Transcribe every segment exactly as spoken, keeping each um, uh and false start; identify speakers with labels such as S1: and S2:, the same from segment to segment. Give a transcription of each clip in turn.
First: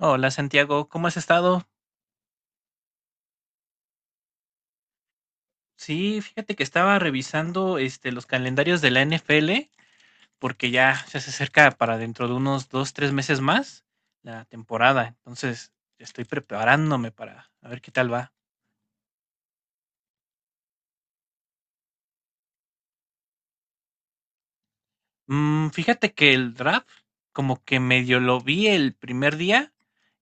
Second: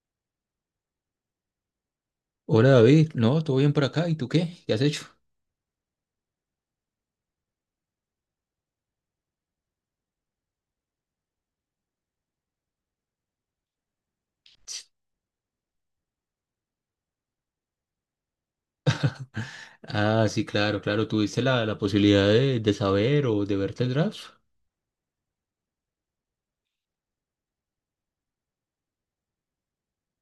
S1: Hola Santiago, ¿cómo has estado?
S2: Hola David, no, todo bien por acá, ¿y tú qué? ¿Qué has hecho?
S1: Sí, fíjate que estaba revisando este, los calendarios de la N F L porque ya ya se acerca, para dentro de unos dos, tres meses más, la temporada. Entonces estoy preparándome para a ver qué tal va.
S2: Ah, sí, claro, claro, ¿tuviste la, la posibilidad de, de saber o de verte el draft?
S1: Mm, fíjate que el draft como que medio lo vi el primer día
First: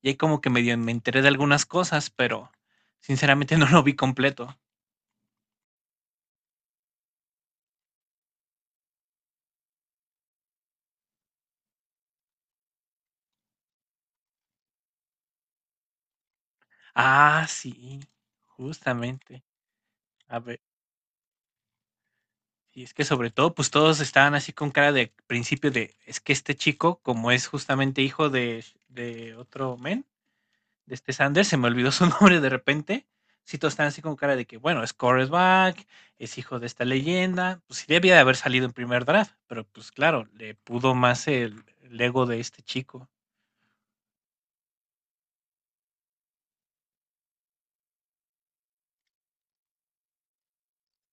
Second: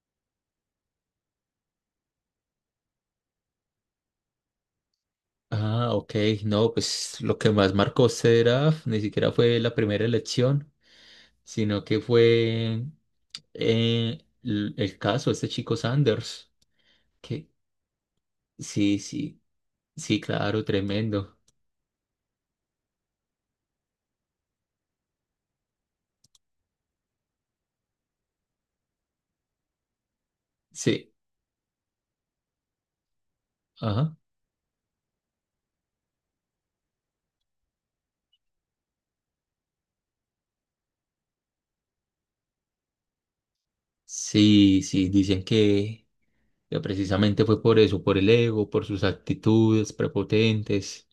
S1: y ahí como que medio me enteré de algunas cosas, pero sinceramente no lo vi completo.
S2: Ah, ok, no, pues lo que más marcó este draft ni siquiera fue la primera elección, sino que fue eh, l- el caso de este chico Sanders,
S1: Ah,
S2: que
S1: sí,
S2: sí, sí,
S1: justamente.
S2: sí,
S1: A ver.
S2: claro, tremendo,
S1: Y es que sobre todo, pues todos estaban así con cara de principio de, es que este chico, como es justamente hijo de, de otro men, de este
S2: sí,
S1: Sanders, se me olvidó su nombre de repente, sí todos están así con
S2: ajá,
S1: cara de que, bueno, es quarterback, es hijo de esta leyenda, pues sí debía de haber salido en primer draft, pero pues claro, le pudo más el, el ego de este chico.
S2: sí, sí, dicen que que precisamente fue por eso, por el ego, por sus actitudes prepotentes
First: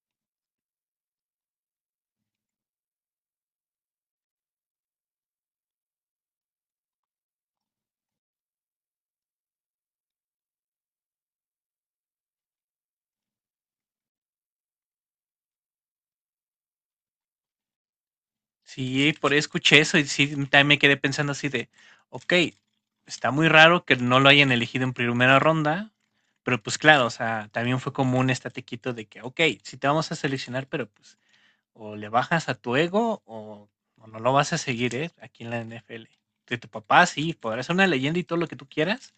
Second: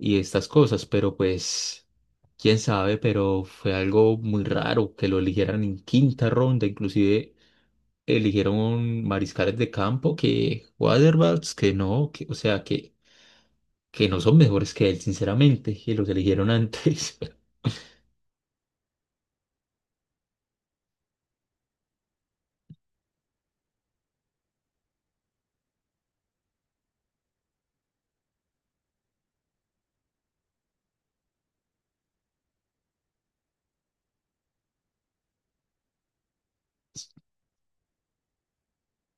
S2: y estas cosas, pero pues, quién sabe, pero fue algo muy raro que lo eligieran en quinta ronda. Inclusive eligieron mariscales de campo que Waterballs, que no, que, o sea, que, que no son mejores que él, sinceramente, y los eligieron antes.
S1: Sí, por ahí escuché eso y sí, también me quedé pensando así de, ok, está muy raro que no lo hayan elegido en primera ronda, pero pues claro, o sea, también fue como un estatequito de que, ok, sí te vamos a seleccionar, pero pues o le bajas a tu ego o, o no lo vas a seguir, ¿eh? Aquí en la N F L. De tu papá, sí, podrá ser una leyenda y todo lo que tú quieras,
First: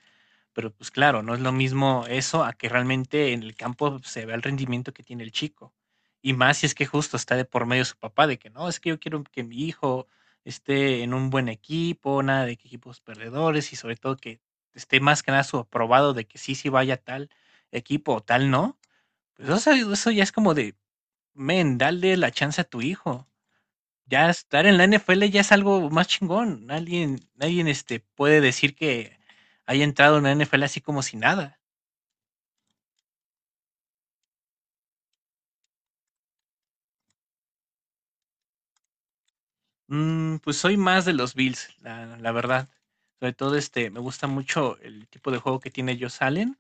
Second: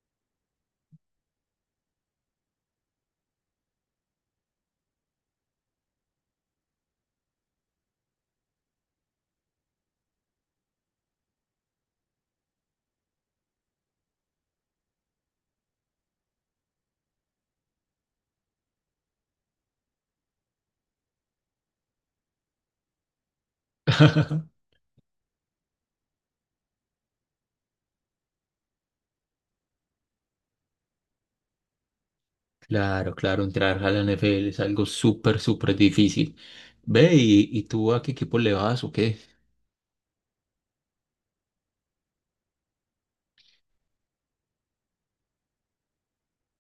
S1: pero, pues claro, no es lo mismo eso a que realmente en el campo se vea el rendimiento que tiene el chico. Y más si es que justo está de por medio su papá, de que no, es que yo quiero que mi hijo esté en un buen equipo, nada de que equipos perdedores y sobre todo que esté más que nada su aprobado de que sí, sí vaya a tal equipo o tal no. Pues eso, eso ya es como de, men, dale la chance a tu hijo. Ya estar en la N F L ya es algo más chingón. Alguien, alguien este, puede decir que haya entrado en la N F L así como si nada.
S2: Claro, claro, entrar a la N F L es algo súper, súper difícil. Ve, ¿y, y tú a qué equipo le vas o qué?
S1: Mm, pues soy más de los Bills, la, la verdad. Sobre todo este, me gusta mucho el tipo de juego que tiene Josh Allen.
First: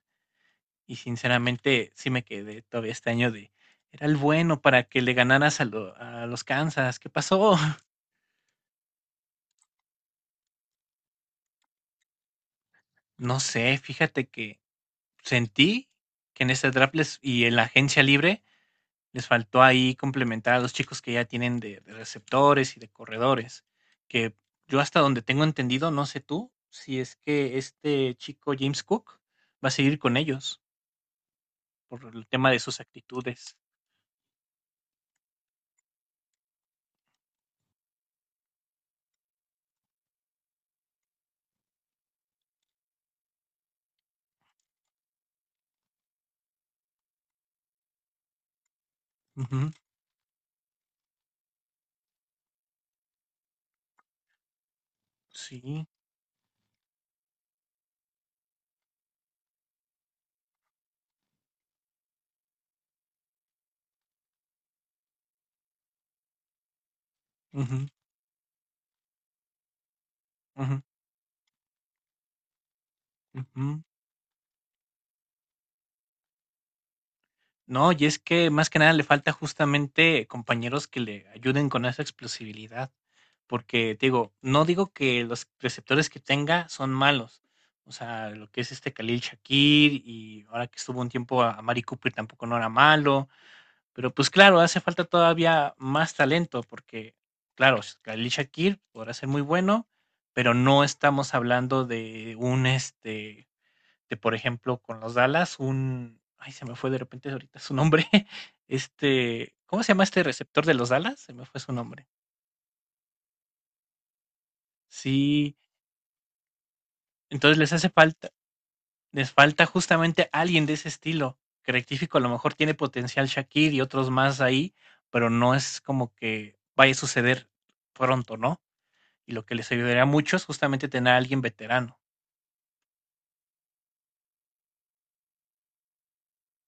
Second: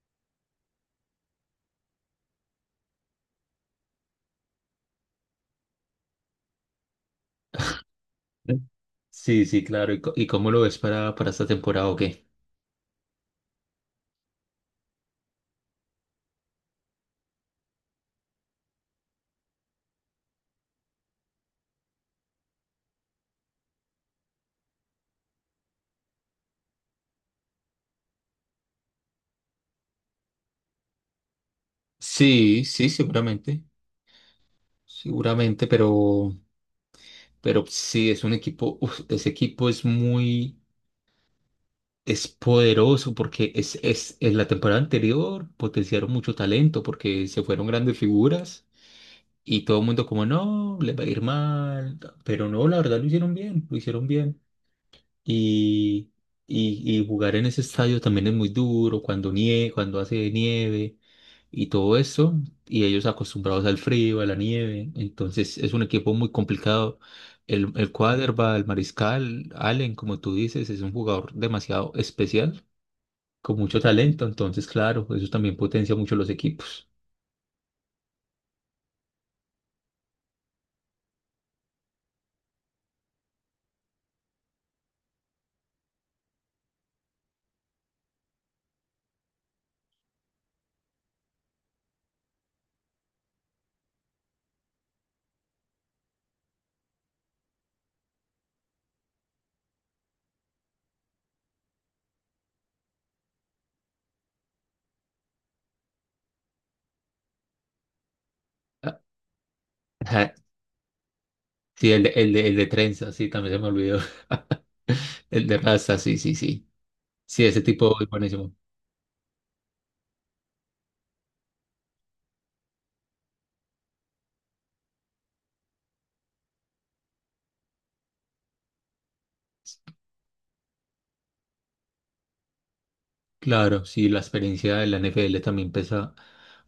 S1: Y sinceramente sí me quedé todavía este año de, era el bueno para que le ganaras a, lo- a los Kansas. ¿Qué pasó?
S2: Sí, sí, claro. ¿Y, co- y cómo lo ves para, para esta temporada o qué?
S1: No sé, fíjate que sentí que en este draft les- y en la agencia libre les faltó ahí complementar a los chicos que ya tienen de, de receptores y de corredores, que yo hasta donde tengo entendido, no sé tú, si es que este chico James Cook va a seguir con ellos por el tema de
S2: Sí,
S1: sus
S2: sí,
S1: actitudes.
S2: seguramente. Seguramente, pero, pero sí, es un equipo, uf, ese equipo es muy, es poderoso porque es, es, en la temporada anterior potenciaron mucho talento porque se fueron grandes figuras y
S1: Ujú.
S2: todo el mundo como, no, les va a ir mal, pero no, la verdad lo hicieron bien, lo hicieron bien.
S1: Sí.
S2: Y, y, y jugar en ese estadio también es muy duro cuando nieve, cuando hace nieve y todo eso. Y ellos acostumbrados al frío, a la nieve. Entonces es un equipo muy complicado. El,
S1: Ujú,
S2: el quarterback, el mariscal, Allen, como tú dices,
S1: ujú,
S2: es un jugador demasiado especial, con mucho
S1: ujú.
S2: talento. Entonces, claro, eso también potencia mucho los equipos.
S1: No, y es que más que nada le falta justamente compañeros que le ayuden con esa explosibilidad, porque te digo, no digo que los receptores que tenga son malos, o sea, lo que es este Khalil Shakir y ahora que estuvo un tiempo a a Mari Cooper tampoco no era malo, pero pues claro, hace falta todavía más talento, porque claro, Khalil Shakir podrá ser muy bueno, pero no estamos hablando de un este de, por ejemplo, con los Dallas, un. Ay, se me fue de repente ahorita su nombre.
S2: Ah,
S1: Este. ¿Cómo se llama este
S2: ajá.
S1: receptor de los Dallas? Se me fue su
S2: Sí, el
S1: nombre.
S2: de, el de, el de trenza, sí, también se me olvidó. El
S1: Sí.
S2: de raza, sí, sí, sí. Sí,
S1: Entonces
S2: ese
S1: les hace
S2: tipo es
S1: falta.
S2: buenísimo.
S1: Les falta justamente alguien de ese estilo. Que rectifico, a lo mejor tiene potencial Shakir y otros más ahí, pero no es como que vaya a suceder pronto, ¿no? Y lo que les ayudaría mucho es justamente tener a alguien veterano.
S2: Claro, sí, la experiencia de la N F L también pesa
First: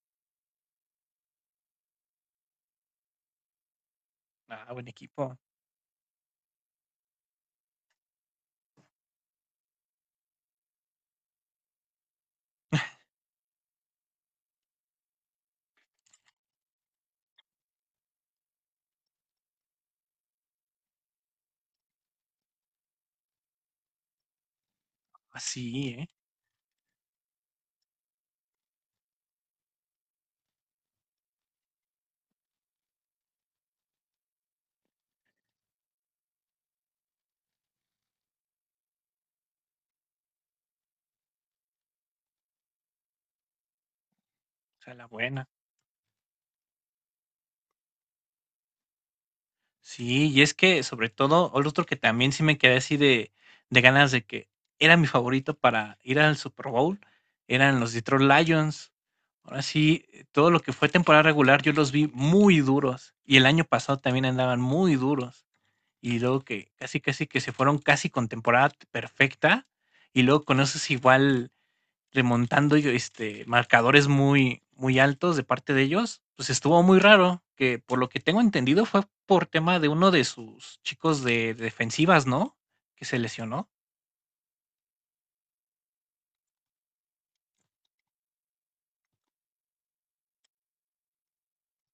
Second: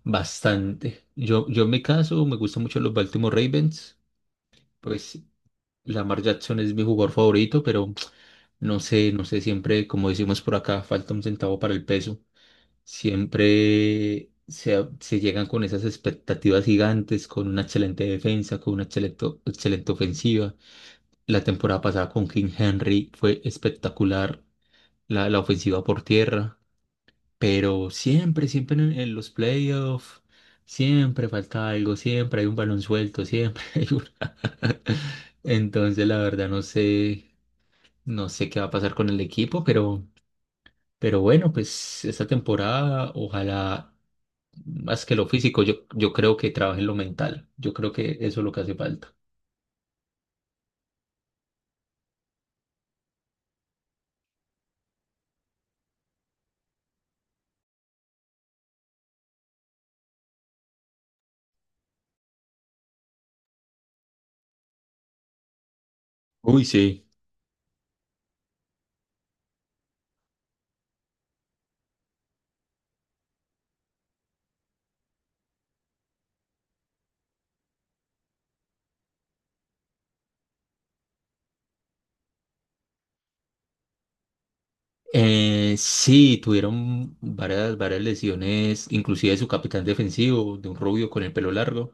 S2: bastante. Yo, yo en mi caso me gustan mucho los Baltimore Ravens,
S1: Ah, buen
S2: pues
S1: equipo.
S2: Lamar Jackson es mi jugador favorito, pero no sé, no sé, siempre, como decimos por acá, falta un centavo para el peso. Siempre se, se llegan con esas expectativas gigantes, con una excelente defensa, con una excelente, excelente ofensiva. La temporada pasada con King Henry fue espectacular, la, la ofensiva
S1: Así,
S2: por
S1: ¿eh?
S2: tierra. Pero siempre, siempre en, en los playoffs, siempre falta algo, siempre hay un balón suelto, siempre hay una. Entonces, la verdad, no sé, no sé qué va a pasar con el equipo, pero, pero bueno, pues esta temporada, ojalá,
S1: O sea, la
S2: más que lo
S1: buena.
S2: físico, yo, yo creo que trabajen lo mental. Yo creo que eso es lo que hace falta.
S1: Sí, y es que sobre todo, o otro que también sí me quedé así de, de ganas de que era mi favorito para ir al Super Bowl, eran los Detroit Lions. Ahora sí, eh, todo lo que fue temporada regular yo los vi muy duros y el año pasado también andaban muy duros y luego
S2: Uy,
S1: que casi
S2: sí.
S1: casi que se fueron casi con temporada perfecta y luego con esos igual remontando yo, este, marcadores muy, muy altos de parte de ellos, pues estuvo muy raro, que por lo que tengo entendido fue por tema de uno de sus chicos de, de defensivas, ¿no? Que se lesionó.
S2: Eh, sí, tuvieron varias, varias lesiones, inclusive su capitán defensivo, de un rubio con el pelo largo,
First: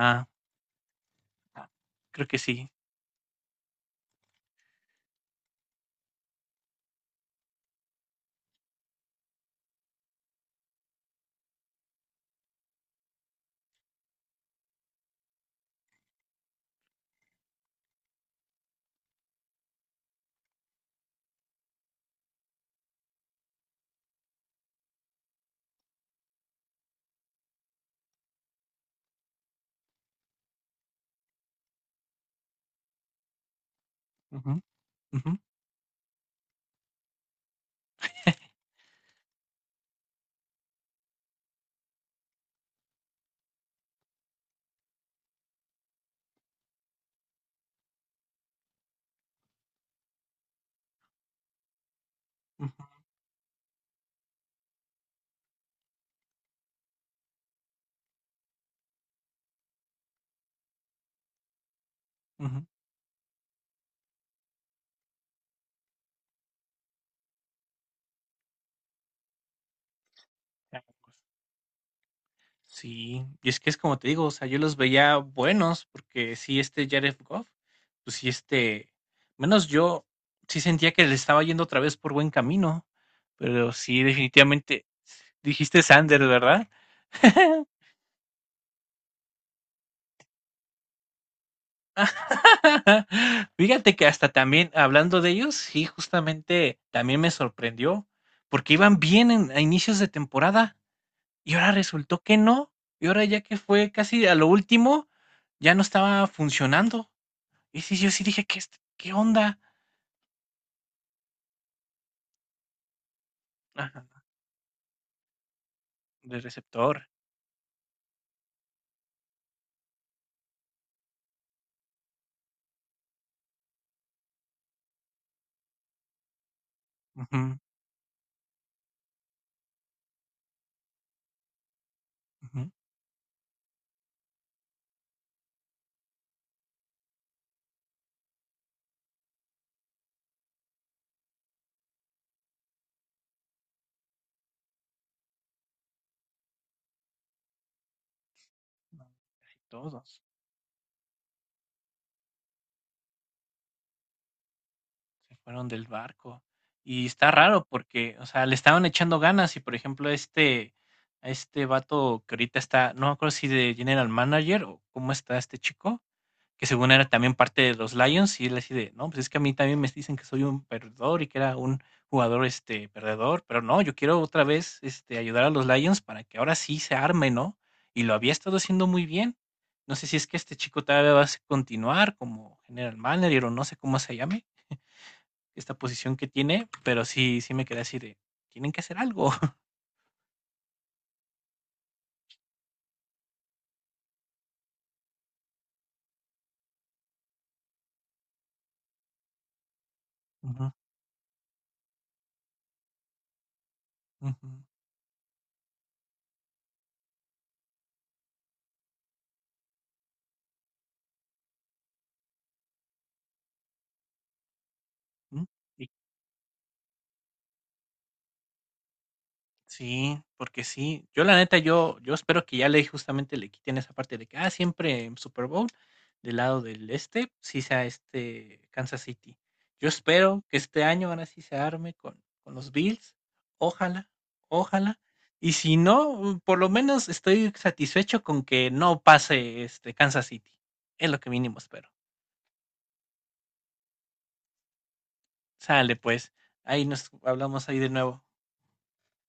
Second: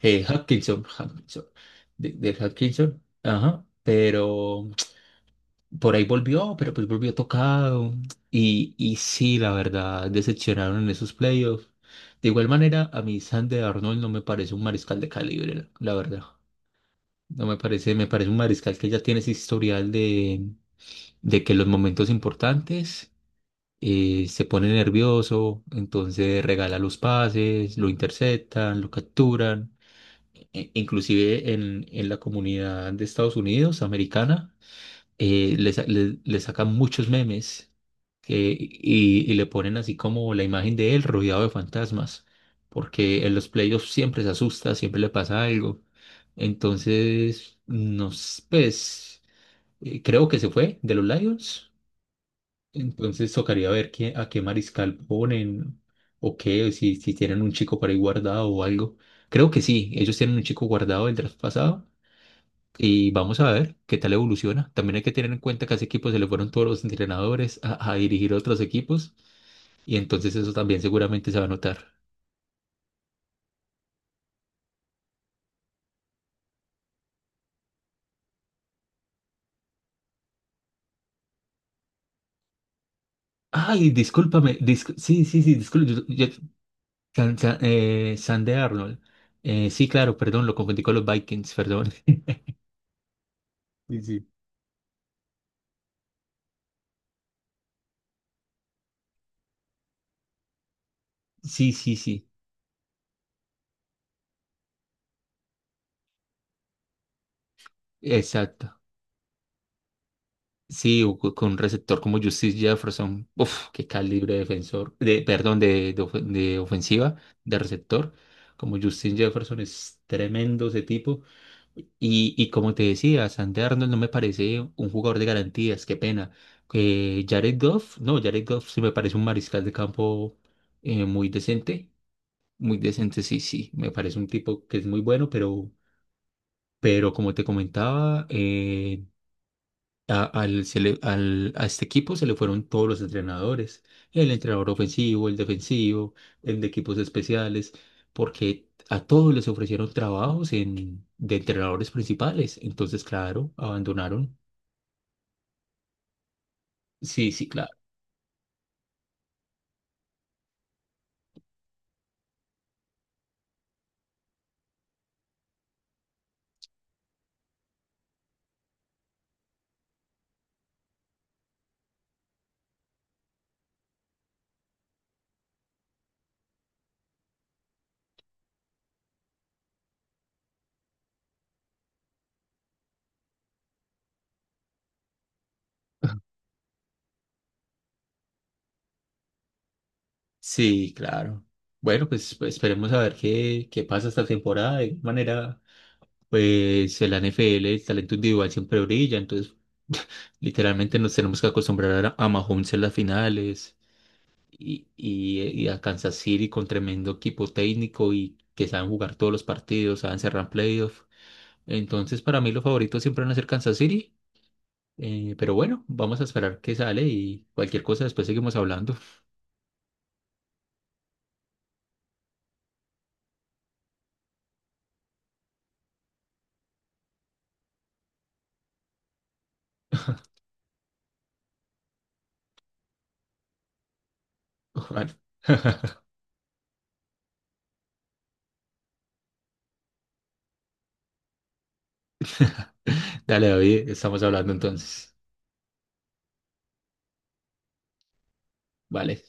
S2: eh, Hutchinson, Hutchinson,
S1: ah,
S2: de,
S1: creo que
S2: de
S1: sí.
S2: Hutchinson, ajá, pero por ahí volvió, pero pues volvió tocado. Y, y sí, la verdad, decepcionaron en esos playoffs. De igual manera, a mí Sander Arnold no me parece un mariscal de calibre, la verdad. No me parece, me parece un mariscal que ya tiene ese historial de, de que los momentos importantes eh, se pone nervioso, entonces regala los pases, lo interceptan, lo capturan. E- Inclusive en, en la comunidad de Estados Unidos,
S1: Ujú,
S2: americana,
S1: ujú,
S2: eh, le, sa- le- le sacan muchos memes que- y, y le ponen así como la imagen de él rodeado de fantasmas, porque en los playoffs siempre se asusta, siempre le pasa algo. Entonces, nos, pues, eh, creo que se fue de los Lions.
S1: ujú,
S2: Entonces tocaría ver qué, a qué mariscal ponen o qué, o si, si tienen un chico por ahí guardado o algo. Creo que sí, ellos tienen un chico guardado del draft pasado y vamos a ver qué tal evoluciona. También hay que tener en cuenta que a ese equipo se le fueron todos los entrenadores a, a dirigir otros equipos y entonces eso también
S1: ujú.
S2: seguramente se va a notar.
S1: Sí, y es que es como te digo, o sea, yo los veía buenos, porque sí, este Jared Goff, pues sí, este, menos yo sí sentía que le estaba yendo otra vez por buen camino, pero
S2: Ay,
S1: sí,
S2: discúlpame,
S1: definitivamente,
S2: discu- sí, sí, sí,
S1: dijiste
S2: discúlpame.
S1: Sanders, ¿verdad?
S2: San, de Arnold. Eh, sí, claro, perdón, lo confundí con los Vikings, perdón.
S1: Fíjate
S2: Sí,
S1: que
S2: sí.
S1: hasta también, hablando de ellos, sí, justamente también me sorprendió, porque iban bien en- a inicios de temporada y ahora
S2: Sí, sí,
S1: resultó
S2: sí,
S1: que no, y ahora ya que fue casi a lo último, ya no estaba funcionando. Y sí, yo sí dije: "¿Qué es
S2: exacto.
S1: qué onda?".
S2: Sí, o co- con un receptor como Justice Jefferson, uf, qué
S1: Ajá,
S2: calibre de defensor, de, perdón, de, de, ofe-
S1: del
S2: de
S1: receptor.
S2: ofensiva, de receptor, como Justin Jefferson es tremendo ese tipo. Y, y como te decía, Sandy Arnold no me parece un jugador de garantías, qué pena. Eh, Jared
S1: Ujú,
S2: Goff, no, Jared Goff sí me parece un mariscal de campo, eh, muy decente,
S1: ujú.
S2: muy decente, sí, sí, me parece un tipo que es muy bueno, pero, pero como te comentaba, eh, a, al- se le- al- a este equipo se le fueron todos los entrenadores, el entrenador ofensivo, el defensivo, el de equipos especiales, porque a
S1: No,
S2: todos les ofrecieron
S1: todos
S2: trabajos en, de entrenadores principales. Entonces, claro, abandonaron.
S1: se fueron del barco. Y está
S2: Sí, sí,
S1: raro
S2: claro.
S1: porque, o sea, le estaban echando ganas y, por ejemplo, este a este vato que ahorita está, no me acuerdo si de general manager o cómo está este chico, que según era también parte de los Lions, y él así de, no, pues es que a mí también me dicen que soy un perdedor y que era un jugador este perdedor, pero no, yo quiero otra vez este ayudar a los Lions para que ahora sí se arme, ¿no? Y lo había estado haciendo muy bien. No sé si es que este chico todavía va a continuar como general manager o no sé cómo se llame esta posición que tiene, pero sí sí me quedé así de tienen que hacer algo.
S2: Sí, claro. Bueno, pues pues, esperemos a ver qué, qué pasa esta temporada. De manera, pues el N F L, el talento individual siempre brilla, entonces
S1: Ujú,
S2: literalmente nos tenemos que acostumbrar a, a Mahomes en las finales.
S1: ujú,
S2: y, y, y a Kansas City con tremendo equipo técnico y que saben jugar todos los partidos, saben cerrar playoffs. Entonces, para mí los favoritos siempre van a ser Kansas City. Eh,
S1: ujú.
S2: pero bueno,
S1: Y
S2: vamos a esperar que sale y cualquier cosa después seguimos hablando.
S1: sí, porque sí. Yo la neta, yo, yo espero que ya le justamente le quiten esa parte de que ah, siempre en Super Bowl del lado del este, sí sea este Kansas City. Yo espero que este año ahora sí se arme con, con los Bills. Ojalá, ojalá.
S2: Ojalá.
S1: Y si no, mm, por lo menos estoy satisfecho con que no pase este Kansas City. Es lo que mínimo espero.
S2: Dale, David, estamos hablando entonces.
S1: Sale pues. Ahí nos hablamos ahí de nuevo.
S2: Vale.